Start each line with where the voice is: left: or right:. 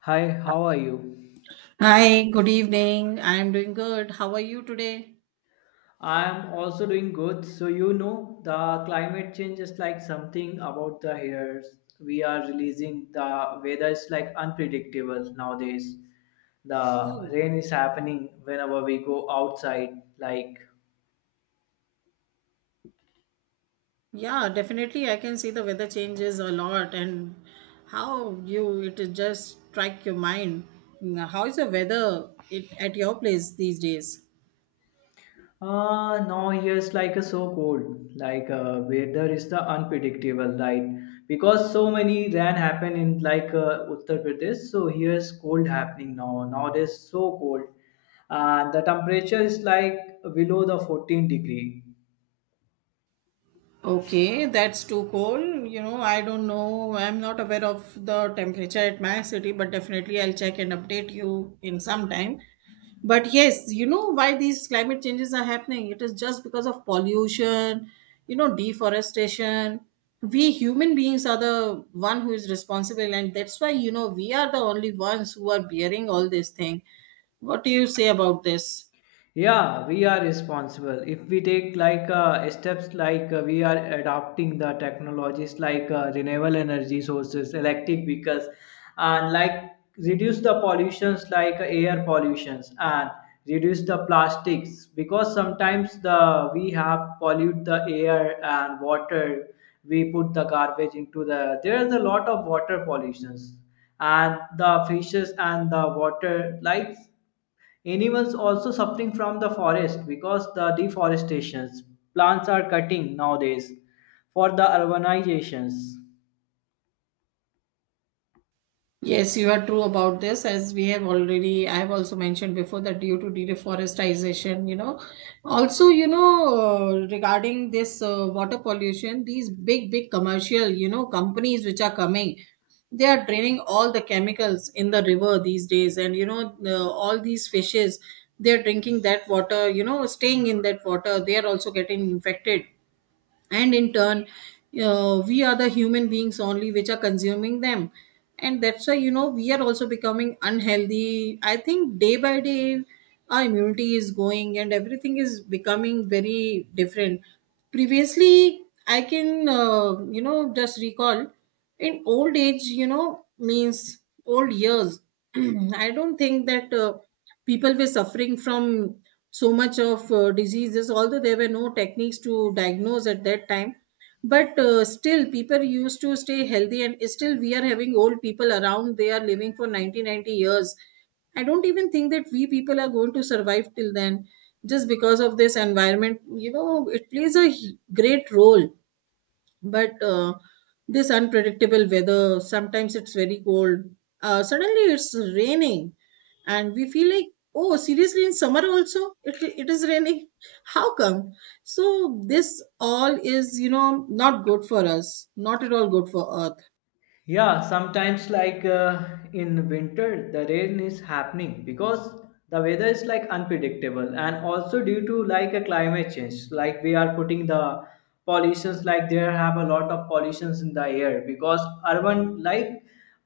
left: Hi, how are you?
right: Hi, good evening. I am doing good. How are you today?
left: I'm also doing good. So you know, the climate change is like something about the hairs. We are releasing the weather is like unpredictable nowadays. The
right: Oh,
left: rain is happening whenever we go outside. Like
right: yeah, definitely. I can see the weather changes a lot and how you it is just strike your mind. Now, how is the weather at your place these days?
left: Now here's like a so cold, like weather is the unpredictable, right? Because so many rain happen in like Uttar Pradesh, so here's cold happening now. Nowadays so cold, and the temperature is like below the 14 degree.
right: Okay, that's too cold. You know, I don't know. I'm not aware of the temperature at my city, but definitely I'll check and update you in some time. But yes, you know why these climate changes are happening? It is just because of pollution, you know, deforestation. We human beings are the one who is responsible, and that's why you know we are the only ones who are bearing all this thing. What do you say about this?
left: Yeah, we are responsible if we take like steps like we are adopting the technologies like renewable energy sources electric vehicles and like reduce the pollutions like air pollutions and reduce the plastics because sometimes the we have pollute the air and water, we put the garbage into the there is a lot of water pollutions and the fishes and the water like animals also suffering from the forest because the deforestations. Plants are cutting nowadays for the urbanizations.
right: Yes, you are true about this. As we have already, I have also mentioned before that due to deforestation, you know, also, you know, regarding this water pollution, these big, big commercial, you know, companies which are coming, they are draining all the chemicals in the river these days. And, you know, all these fishes, they are drinking that water, you know, staying in that water, they are also getting infected and in turn we are the human beings only which are consuming them, and that's why you know we are also becoming unhealthy. I think day by day our immunity is going and everything is becoming very different. Previously I can you know just recall in old age, you know, means old years. I don't think that people were suffering from so much of diseases, although there were no techniques to diagnose at that time, but still people used to stay healthy, and still we are having old people around. They are living for 90, 90 years. I don't even think that we people are going to survive till then, just because of this environment, you know, it plays a great role. But this unpredictable weather, sometimes it's very cold, suddenly it's raining, and we feel like, oh, seriously, in summer also it is raining. How come? So this all is, you know, not good for us, not at all good for earth.
left: Yeah, sometimes like in winter, the rain is happening because the weather is like unpredictable and also due to like a climate change. Like we are putting the pollutions, like there have a lot of pollutions in the air because urban like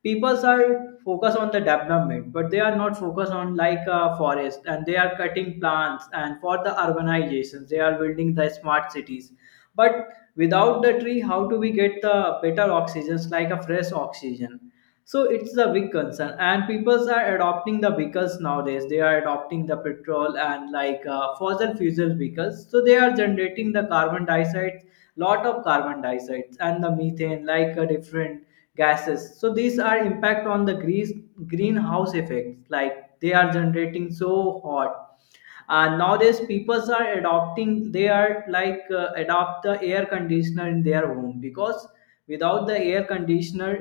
left: peoples are focused on the development, but they are not focused on like forest, and they are cutting plants and for the urbanizations, they are building the smart cities, but without the tree how do we get the better oxygens like a fresh oxygen. So it's the big concern, and peoples are adopting the vehicles nowadays. They are adopting the petrol and like fossil fuel vehicles, so they are generating the carbon dioxide, lot of carbon dioxide and the methane like different gases. So these are impact on the grease greenhouse effects, like they are generating so hot. And nowadays people are adopting, they are like adopt the air conditioner in their home because without the air conditioner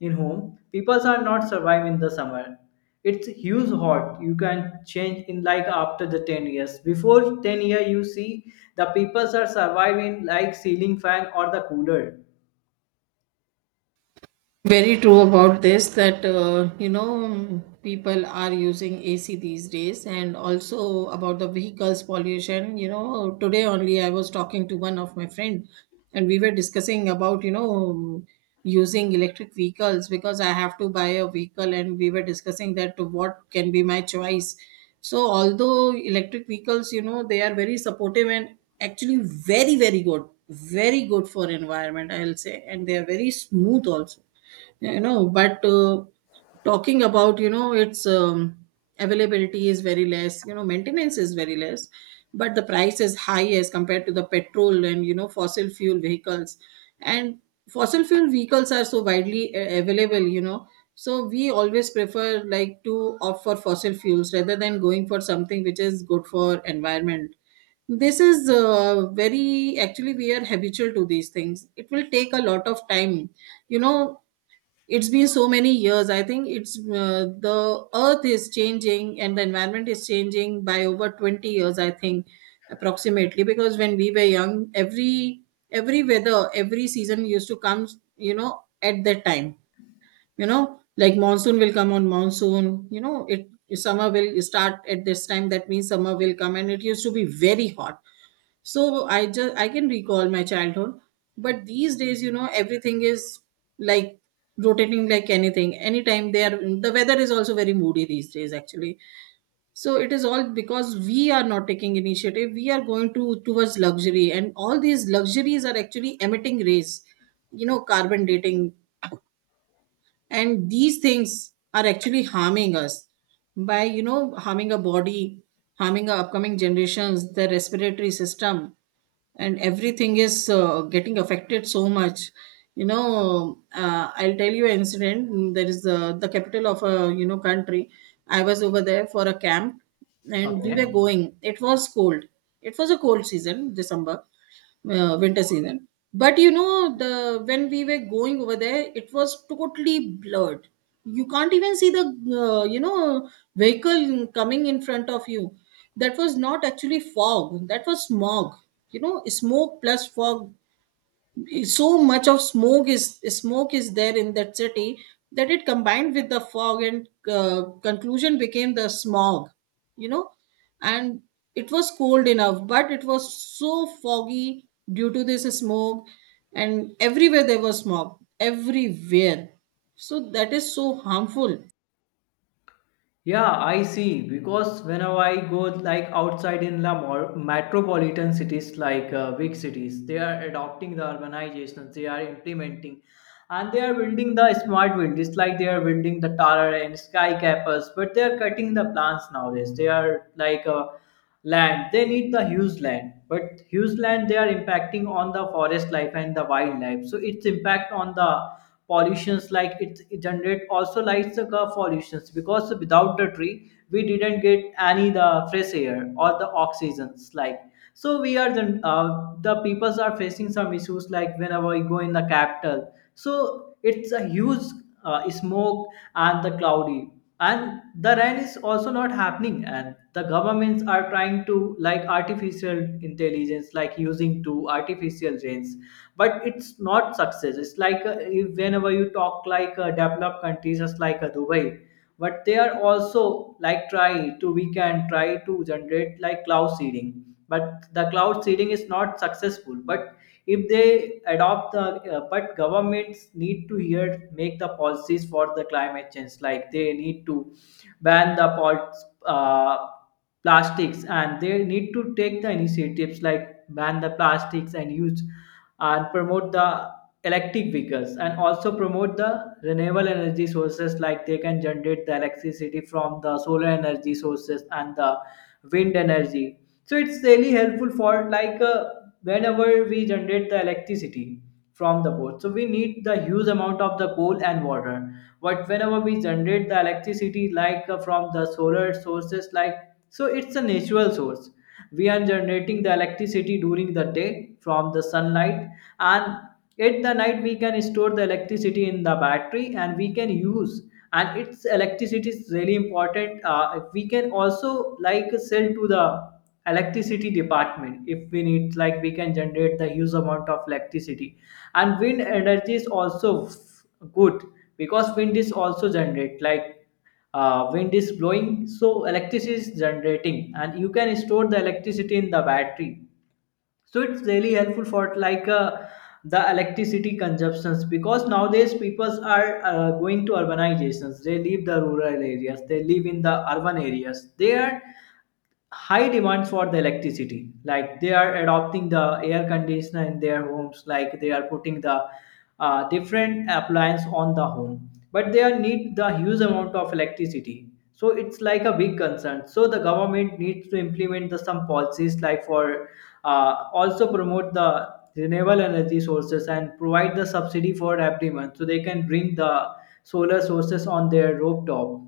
left: in home people are not survive in the summer. It's huge hot. You can change in like after the 10 years, before 10 year you see the people are surviving like ceiling fan or the cooler.
right: Very true about this that you know people are using ac these days, and also about the vehicles pollution, you know, today only I was talking to one of my friend and we were discussing about, you know, using electric vehicles because I have to buy a vehicle, and we were discussing that what can be my choice. So although electric vehicles, you know, they are very supportive and actually very very good, very good for environment I'll say, and they are very smooth also, you know, but talking about, you know, its availability is very less, you know, maintenance is very less, but the price is high as compared to the petrol and, you know, fossil fuel vehicles. And fossil fuel vehicles are so widely available, you know, so we always prefer like to opt for fossil fuels rather than going for something which is good for environment. This is very actually we are habitual to these things. It will take a lot of time, you know. It's been so many years, I think. It's the earth is changing and the environment is changing by over 20 years I think, approximately, because when we were young, every weather every season used to come, you know, at that time, you know, like monsoon will come on monsoon, you know it, summer will start at this time, that means summer will come and it used to be very hot. So I just I can recall my childhood. But these days, you know, everything is like rotating like anything, anytime they are, the weather is also very moody these days actually. So it is all because we are not taking initiative, we are going to towards luxury, and all these luxuries are actually emitting rays, you know, carbon dating, and these things are actually harming us, by, you know, harming our body, harming our upcoming generations, the respiratory system, and everything is getting affected so much. You know, I'll tell you an incident. There is the capital of a, you know, country. I was over there for a camp, and we
left: Okay.
right: were going, it was cold. It was a cold season, december, winter season. But you know, the when we were going over there, it was totally blurred. You can't even see the you know vehicle coming in front of you. That was not actually fog. That was smog. You know, smoke plus fog, so much of smoke is there in that city that it combined with the fog, and conclusion became the smog, you know. And it was cold enough, but it was so foggy due to this smoke, and everywhere there was smog, everywhere. So that is so harmful.
left: Yeah, I see. Because whenever I go like outside in the metropolitan cities, like big cities, they are adopting the urbanization. They are implementing, and they are building the smart buildings, like they are building the tower and sky campus. But they are cutting the plants nowadays. They are like land they need the huge land, but huge land they are impacting on the forest life and the wildlife, so its impact on the pollutions, like it generate also like the car pollutions because without the tree we didn't get any the fresh air or the oxygens like. So we are the peoples are facing some issues like whenever we go in the capital, so it's a huge smoke and the cloudy and the rain is also not happening, and the governments are trying to like artificial intelligence, like using to artificial rains, but it's not success. It's like if whenever you talk like developed countries just like Dubai. But they are also like try to we can try to generate like cloud seeding, but the cloud seeding is not successful. But if they adopt the but governments need to here make the policies for the climate change, like they need to ban the pots, plastics, and they need to take the initiatives like ban the plastics and use and promote the electric vehicles, and also promote the renewable energy sources, like they can generate the electricity from the solar energy sources and the wind energy. So it's really helpful for like whenever we generate the electricity from the coal, so we need the huge amount of the coal and water. But whenever we generate the electricity like from the solar sources like, so it's a natural source. We are generating the electricity during the day from the sunlight, and at the night we can store the electricity in the battery and we can use. And its electricity is really important. Uh, we can also like sell to the electricity department if we need, like we can generate the huge amount of electricity. And wind energy is also good, because wind is also generate like wind is blowing, so electricity is generating, and you can store the electricity in the battery. So it's really helpful for like the electricity consumptions because nowadays peoples are going to urbanizations. They leave the rural areas, they live in the urban areas, they are high demand for the electricity, like they are adopting the air conditioner in their homes, like they are putting the different appliance on the home, but they are need the huge amount of electricity. So it's like a big concern. So the government needs to implement the some policies like for also promote the renewable energy sources and provide the subsidy for every month so they can bring the solar sources on their rooftop.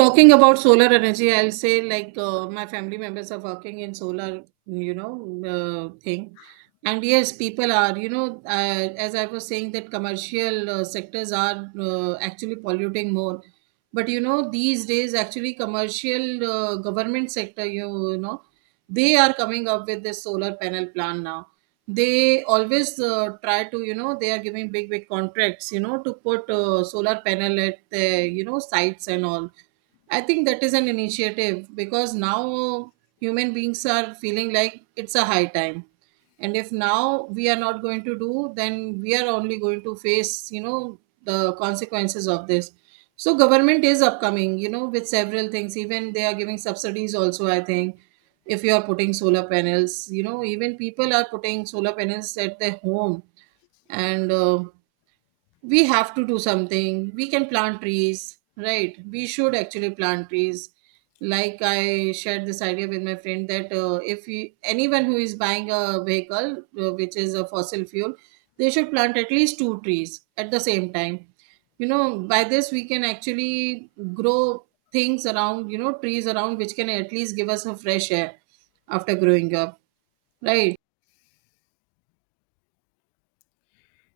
right: Talking about solar energy, I'll say like my family members are working in solar, you know, thing. And yes, people are, you know, as I was saying, that commercial sectors are actually polluting more. But you know, these days, actually, commercial government sector, you know, they are coming up with this solar panel plan now. They always try to, you know, they are giving big, big contracts, you know, to put solar panel at their, you know, sites and all. I think that is an initiative because now human beings are feeling like it's a high time. And if now we are not going to do, then we are only going to face, you know, the consequences of this. So government is upcoming, you know, with several things. Even they are giving subsidies also, I think. If you are putting solar panels, you know, even people are putting solar panels at their home. And we have to do something. We can plant trees, right? We should actually plant trees. Like I shared this idea with my friend that if you, anyone who is buying a vehicle which is a fossil fuel, they should plant at least two trees at the same time. You know, by this we can actually grow things around, you know, trees around, which can at least give us a fresh air after growing up, right?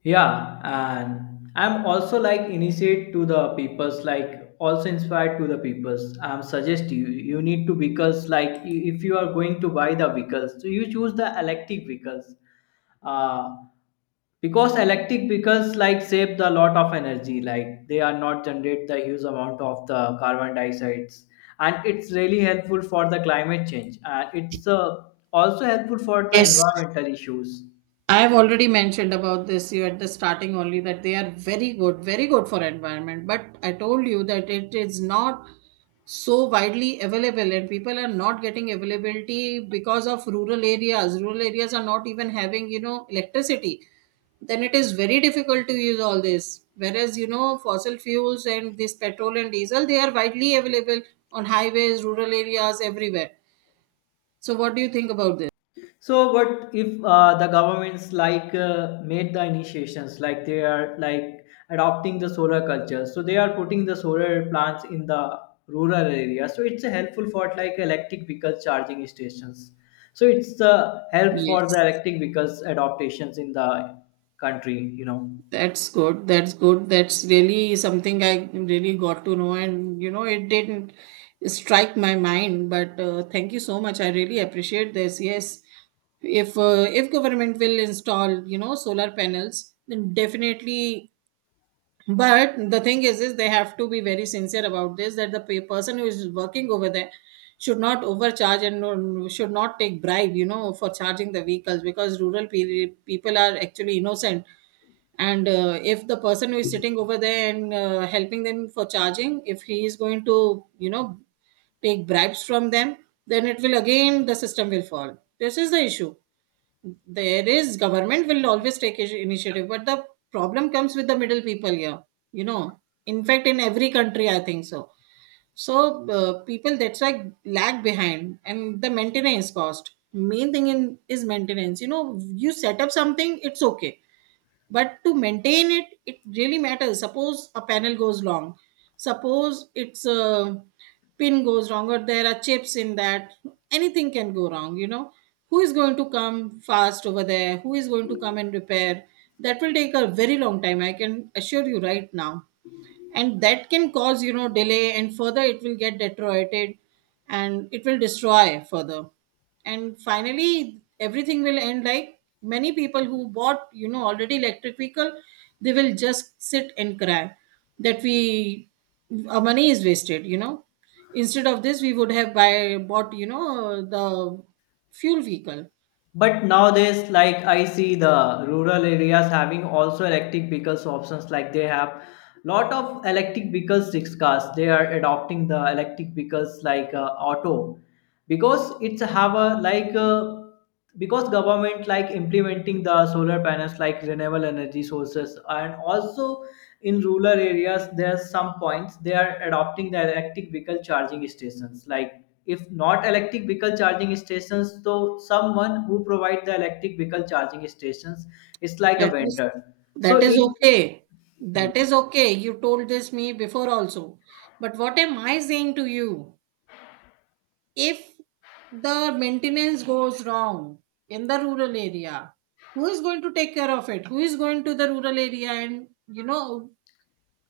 left: Yeah, and I'm also like initiate to the peoples, like also inspired to the peoples. I'm suggest you need to vehicles like if you are going to buy the vehicles, so you choose the electric vehicles, uh, because electric vehicles like save the lot of energy. Like they are not generate the huge amount of the carbon dioxides, and it's really helpful for the climate change, and it's also helpful for the
right: Yes,
left: environmental issues.
right: I have already mentioned about this you at the starting only, that they are very good, very good for environment. But I told you that it is not so widely available, and people are not getting availability because of rural areas. Rural areas are not even having, you know, electricity. Then it is very difficult to use all this. Whereas, you know, fossil fuels and this petrol and diesel, they are widely available on highways, rural areas, everywhere. So what do you think about this?
left: So what if the governments like made the initiations like they are like adopting the solar culture. So they are putting the solar plants in the rural area. So it's a helpful for like electric vehicle charging stations. So it's a help for the
right: Yes.
left: electric vehicles adaptations in the country, you know.
right: That's good. That's good. That's really something I really got to know. And, you know, it didn't strike my mind. But thank you so much. I really appreciate this. Yes. If government will install, you know, solar panels, then definitely. But the thing is they have to be very sincere about this. That the person who is working over there should not overcharge and no, should not take bribe, you know, for charging the vehicles, because rural people are actually innocent. And if the person who is sitting over there and helping them for charging, if he is going to, you know, take bribes from them, then it will again, the system will fall. This is the issue. There is government will always take initiative, but the problem comes with the middle people here, you know, in fact in every country I think so. So people that's why lag behind, and the maintenance cost, main thing in is maintenance, you know. You set up something, it's okay, but to maintain it, it really matters. Suppose a panel goes long, suppose it's a pin goes wrong, or there are chips in that, anything can go wrong, you know. Who is going to come fast over there, who is going to come and repair? That will take a very long time, I can assure you right now. And that can cause, you know, delay, and further it will get deteriorated, and it will destroy further, and finally everything will end like many people who bought, you know, already electric vehicle, they will just sit and cry that we, our money is wasted, you know. Instead of this, we would have buy bought, you know, the fuel vehicle.
left: But nowadays, like I see the rural areas having also electric vehicles options. Like they have lot of electric vehicles, six cars. They are adopting the electric vehicles like auto, because it's have a like because government like implementing the solar panels like renewable energy sources, and also in rural areas there's some points they are adopting the electric vehicle charging stations like, if not electric vehicle charging stations, so someone who provide the electric vehicle charging stations is like a
right: That is
left: vendor.
right: that
left: So
right: is
left: it's.
right: okay. That is okay. You told this me before also. But what am I saying to you? If the maintenance goes wrong in the rural area, who is going to take care of it? Who is going to the rural area and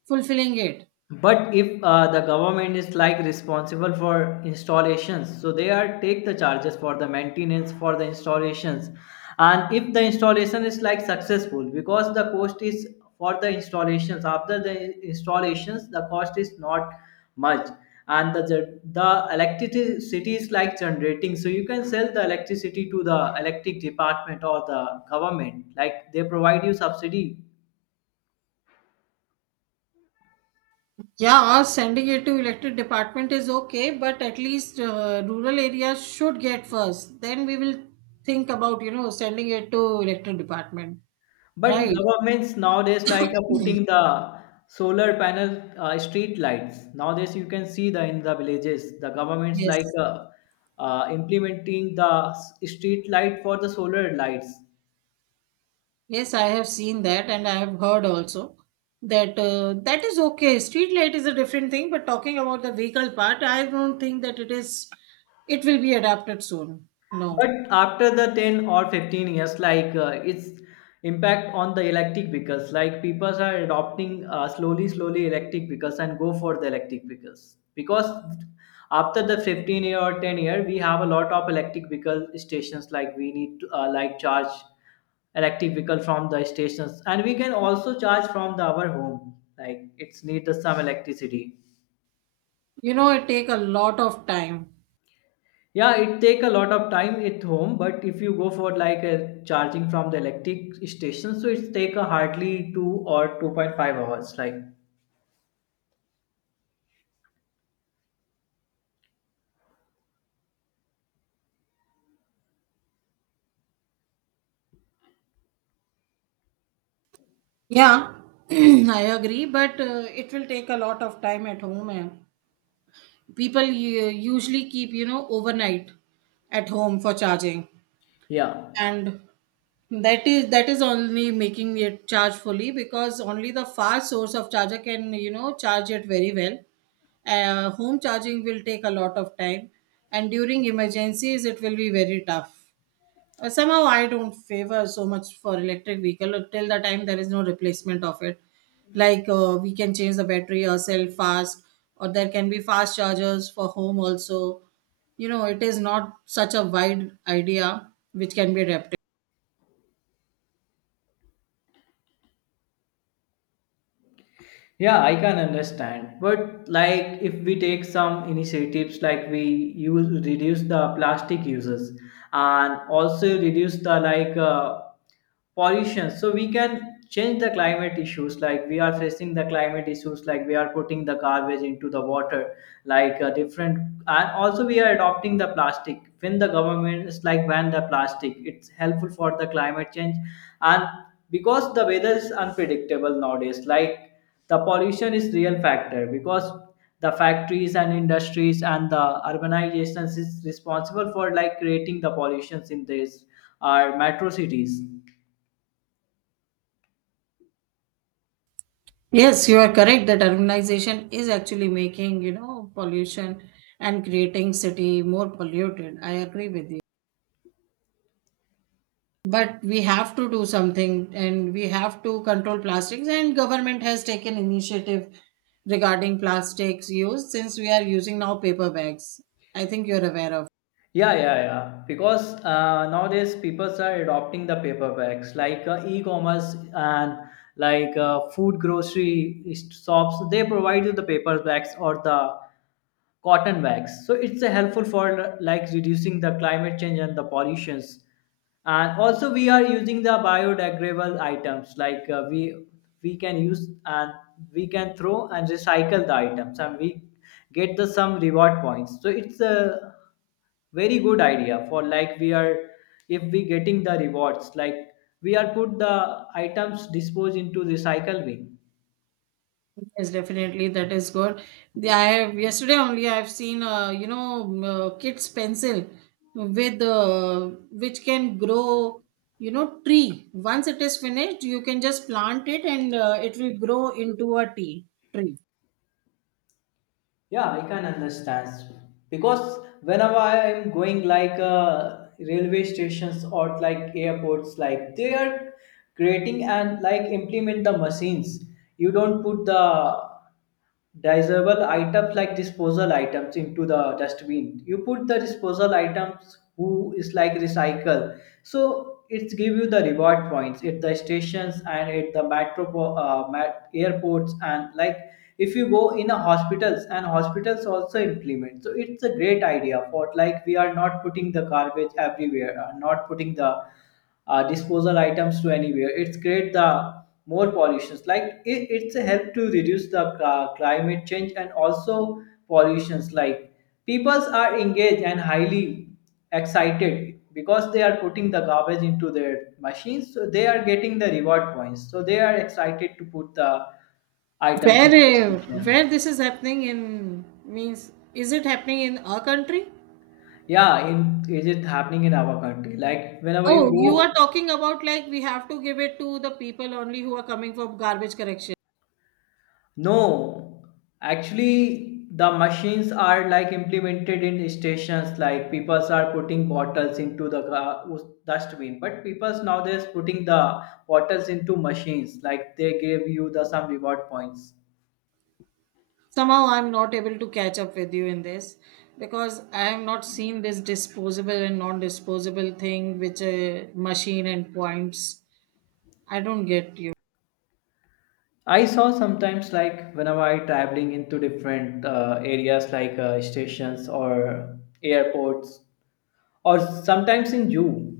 right: fulfilling it?
left: But if the government is like responsible for installations, so they are take the charges for the maintenance for the installations, and if the installation is like successful, because the cost is for the installations. After the installations, the cost is not much, and the the electricity is like generating, so you can sell the electricity to the electric department or the government, like they provide you subsidy.
right: Yeah, sending it to elected department is okay, but at least rural areas should get first. Then we will think about sending it to elected department,
left: But
right: right?
left: governments nowadays like are putting the solar panel street lights. Nowadays you can see the in the villages the governments like
right: Yes.
left: implementing the street light for the solar lights.
right: Yes, I have seen that, and I have heard also that that is okay. Street light is a different thing, but talking about the vehicle part, I don't think that it is. It will be adapted soon. No,
left: But after the 10 or 15 years, like its impact on the electric vehicles, like people are adopting slowly, slowly electric vehicles and go for the electric vehicles. Because after the 15 year or 10 year, we have a lot of electric vehicle stations, like we need to like charge electric vehicle from the stations, and we can also charge from the our home like it's need some electricity.
right: it take a lot of time.
left: Yeah, it take a lot of time at home, but if you go for like a charging from the electric station, so it's take a hardly 2 or 2.5 hours. Like
right: Yeah, I agree, but it will take a lot of time at home. And people usually keep overnight at home for charging,
left: yeah.
right: and That is only making it charge fully because only the fast source of charger can charge it very well. Home charging will take a lot of time, and during emergencies it will be very tough. Somehow I don't favor so much for electric vehicle till the time there is no replacement of it. Like we can change the battery ourselves fast, or there can be fast chargers for home also. You know, it is not such a wide idea which can be adapted.
left: Yeah, I can understand. But like if we take some initiatives like we use reduce the plastic uses and also reduce the like pollution, so we can change the climate issues, like we are facing the climate issues, like we are putting the garbage into the water like different. And also we are adopting the plastic. When the government is like ban the plastic, it's helpful for the climate change. And because the weather is unpredictable nowadays, like the pollution is real factor, because the factories and industries and the urbanizations is responsible for like creating the pollutions in this our metro cities.
right: Yes, you are correct that urbanization is actually making, pollution and creating city more polluted. I agree with you. But we have to do something and we have to control plastics and government has taken initiative regarding plastics use since we are using now paper bags. I think you're aware of.
left: Yeah, yeah, yeah. Because nowadays people are adopting the paper bags, like e-commerce and like food grocery shops. They provide you the paper bags or the cotton bags. So it's helpful for like reducing the climate change and the pollutions. And also we are using the biodegradable items like we can use, and we can throw and recycle the items, and we get the some reward points. So it's a very good idea for like we are if we getting the rewards like we are put the items disposed into recycle bin.
right: Yes, definitely. That is good. The, I have yesterday only I've seen kids pencil with which can grow tree. Once it is finished, you can just plant it and it will grow into a tea tree.
left: Yeah, I can understand, because whenever I am going like railway stations or like airports, like they are creating and like implement the machines. You don't put the disposable items, like disposal items into the dustbin, you put the disposal items who is like recycle. So it's give you the reward points at the stations and at the metro, airports, and like if you go in a hospitals, and hospitals also implement. So it's a great idea for like we are not putting the garbage everywhere, not putting the disposal items to anywhere, it's create the more pollutions. Like it's a help to reduce the climate change and also pollutions. Like peoples are engaged and highly excited because they are putting the garbage into their machines, so they are getting the reward points, so they are excited to put the items into
right: Where
left: the
right: uh,
left: machine.
right: where this is happening in means is it happening in our country?
left: Yeah, in is it happening in our country, like whenever you
right: Oh,
left: go.
right: you are talking about like we have to give it to the people only who are coming for garbage collection.
left: No, actually the machines are like implemented in stations, like people are putting bottles into the dustbin, but people nowadays putting the bottles into machines, like they give you the some reward points.
right: Somehow I'm not able to catch up with you in this because I have not seen this disposable and non-disposable thing which a machine and points I don't get you.
left: I saw sometimes like whenever I traveling into different areas, like stations or airports, or sometimes in zoo.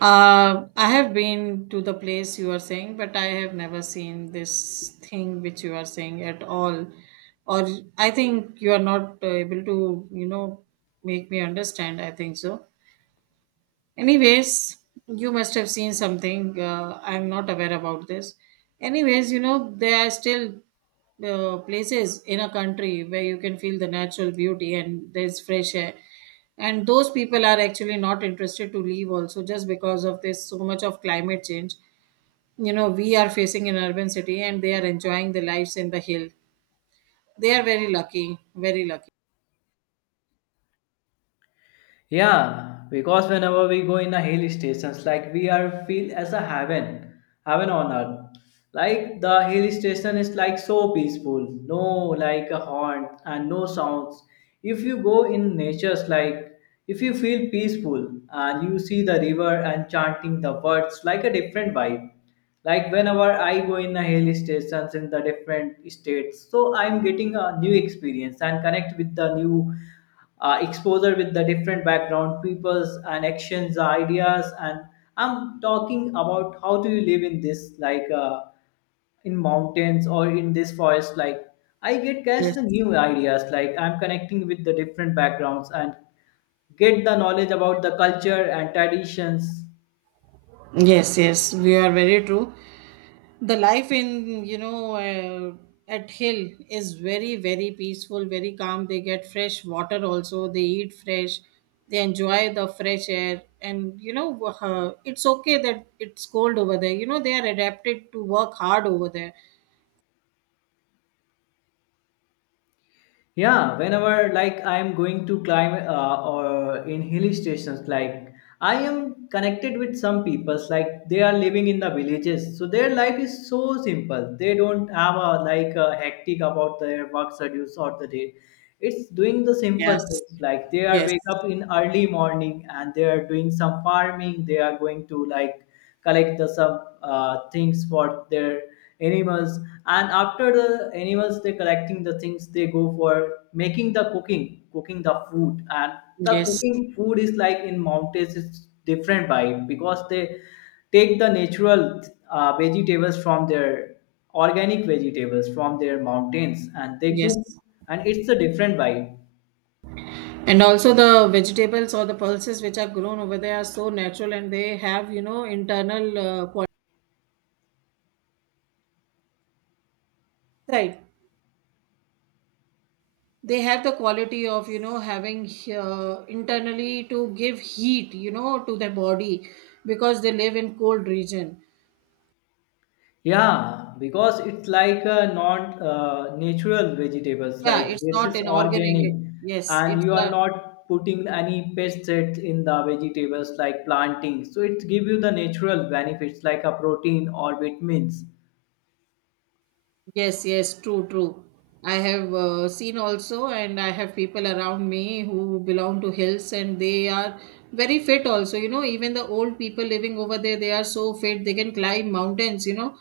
right: I have been to the place you are saying, but I have never seen this thing which you are saying at all, or I think you are not able to make me understand, I think so. Anyways, you must have seen something. I'm not aware about this. Anyways, you know, there are still places in a country where you can feel the natural beauty and there's fresh air. And those people are actually not interested to leave also just because of this so much of climate change. You know, we are facing an urban city and they are enjoying the lives in the hill. They are very lucky, very lucky.
left: Yeah, because whenever we go in a hill stations, like we are feel as a heaven, heaven on earth. Like the hill station is like so peaceful, no like a horn and no sounds. If you go in nature's, like if you feel peaceful and you see the river and chanting the words like a different vibe, like whenever I go in the hill stations in the different states, so I'm getting a new experience and connect with the new exposure with the different background peoples and actions ideas. And I'm talking about how do you live in this like in mountains or in this forest, like I get guys
right: Yes.
left: the new ideas, like I'm connecting with the different backgrounds and get the knowledge about the culture and traditions.
right: Yes, yes, we are very true. The life in at hill is very, very peaceful, very calm. They get fresh water also, they eat fresh, they enjoy the fresh air, and you know, it's okay that it's cold over there. You know, they are adapted to work hard over there.
left: Yeah, whenever like I'm going to climb or in hill stations, like I am connected with some peoples, like they are living in the villages, so their life is so simple. They don't have a like a hectic about their work schedules or the day. It's doing the
right: Yes.
left: simple things like they are
right: Yes,
left: wake up in early morning and they are doing some farming. They are going to like collect the some things for their animals. And after the animals they collecting the things, they go for making the cooking the food. And the
right: yes,
left: cooking food is like in mountains it's different vibe, because they take the natural vegetables from their, organic vegetables from their mountains, and they
right: yes.
left: cook, and it's a different vibe.
right: And also the vegetables or the pulses which are grown over there are so natural, and they have internal quality, right? They have the quality of having internally to give heat to their body, because they live in cold region.
left: Yeah, because it's like not natural vegetables.
right: Yeah,
left: Like
right: it's
left: this
right: not
left: is
right: an
left: organic,
right: organic. Yes,
left: and
right: it's
left: you are
right: a—
left: not putting any pesticides in the vegetables like planting. So it give you the natural benefits like a protein or vitamins.
right: Yes, yes, true, true. I have seen also, and I have people around me who belong to hills, and they are very fit also. You know, even the old people living over there, they are so fit they can climb mountains. You know,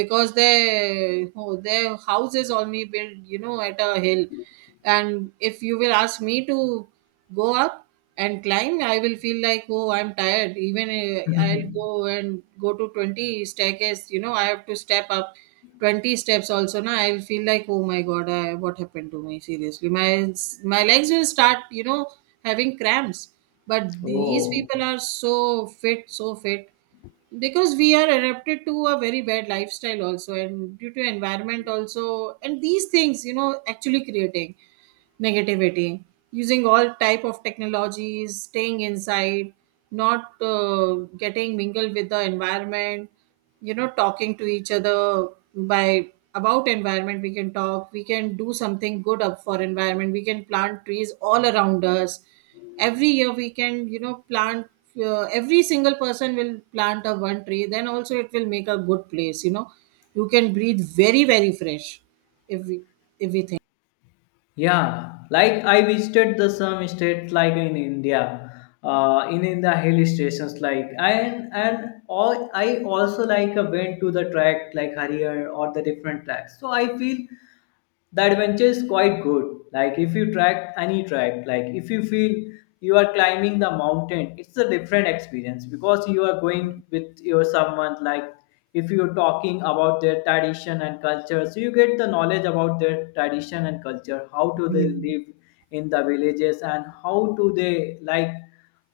right: because their oh, their house is only built, you know, at a hill. And if you will ask me to go up and climb, I will feel like oh, I'm tired. Even I'll go and go to 20 staircase. You know, I have to step up 20 steps also na. I will feel like oh my god I, what happened to me seriously. My legs will start having cramps, but these
left: Oh,
right: people are so fit, so fit, because we are adapted to a very bad lifestyle also, and due to environment also, and these things you know actually creating negativity, using all type of technologies, staying inside, not getting mingled with the environment, you know, talking to each other. By about environment we can talk, we can do something good up for environment, we can plant trees all around us. Every year we can, you know, plant every single person will plant a one tree, then also it will make a good place, you know, you can breathe very, very fresh if we, if we think.
left: yeah. Like I visited the some states like in India, in the hill stations like, and all I also like went to the track like Harihar or the different tracks. So I feel the adventure is quite good, like if you track any track, like if you feel you are climbing the mountain, it's a different experience, because you are going with your someone, like if you're talking about their tradition and culture, so you get the knowledge about their tradition and culture, how do they
right: Hmm.
left: live in the villages, and how do they like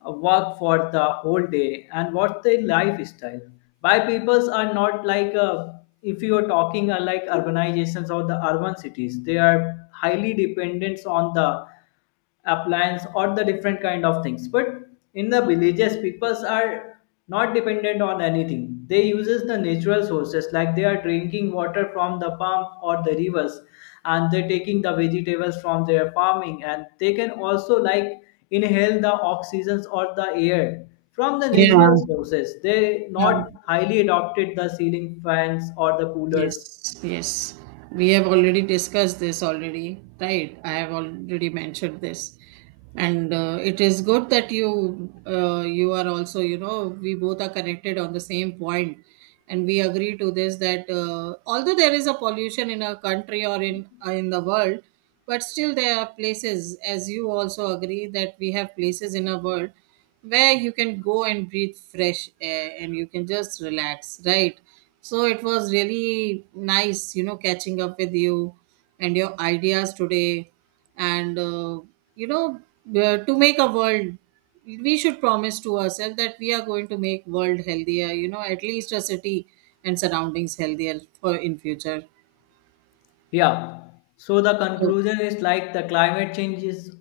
left: work for the whole day, and what's their lifestyle. By peoples are not like if you are talking like urbanizations or the urban cities, they are highly dependent on the appliance or the different kind of things, but in the villages peoples are not dependent on anything. They uses the natural sources, like they are drinking water from the palm or the rivers, and they're taking the vegetables from their farming, and they can also like inhale the oxygens or the air from the
right: Yeah,
left: natural sources. They not
right: yeah.
left: highly adopted the ceiling fans or the coolers.
right: Yes, yes. We have already discussed this already, right? I have already mentioned this. And it is good that you you are also, you know, we both are connected on the same point, and we agree to this that although there is a pollution in our country or in the world, but still there are places, as you also agree, that we have places in our world where you can go and breathe fresh air and you can just relax, right? So it was really nice, you know, catching up with you and your ideas today. And you know to make a world, we should promise to ourselves that we are going to make world healthier, you know, at least a city and surroundings healthier for in future.
left: Yeah. So the
right: So
left: conclusion is like the climate change is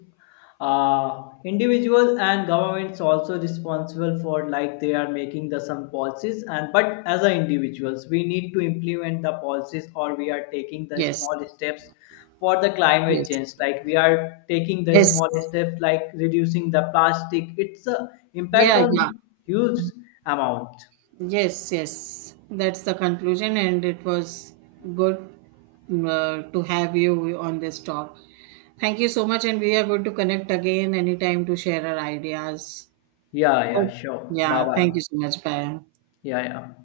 left: individual and governments also responsible for, like they are making the some policies, and but as a individuals we need to implement the policies, or we are taking the
right: yes,
left: small steps for the climate
right: yes,
left: change, like we are taking the
right: yes.
left: small steps like reducing the plastic, it's a impact
right: Yeah,
left: on
right: yeah.
left: huge amount.
right: Yes, yes. That's the conclusion, and it was good to have you on this talk. Thank you so much, and we are going to connect again anytime to share our ideas.
left: Yeah, yeah,
right: Oh,
left: sure, bye
right: yeah, thank
left: bye.
right: you so much. Bye.
left: Yeah, yeah.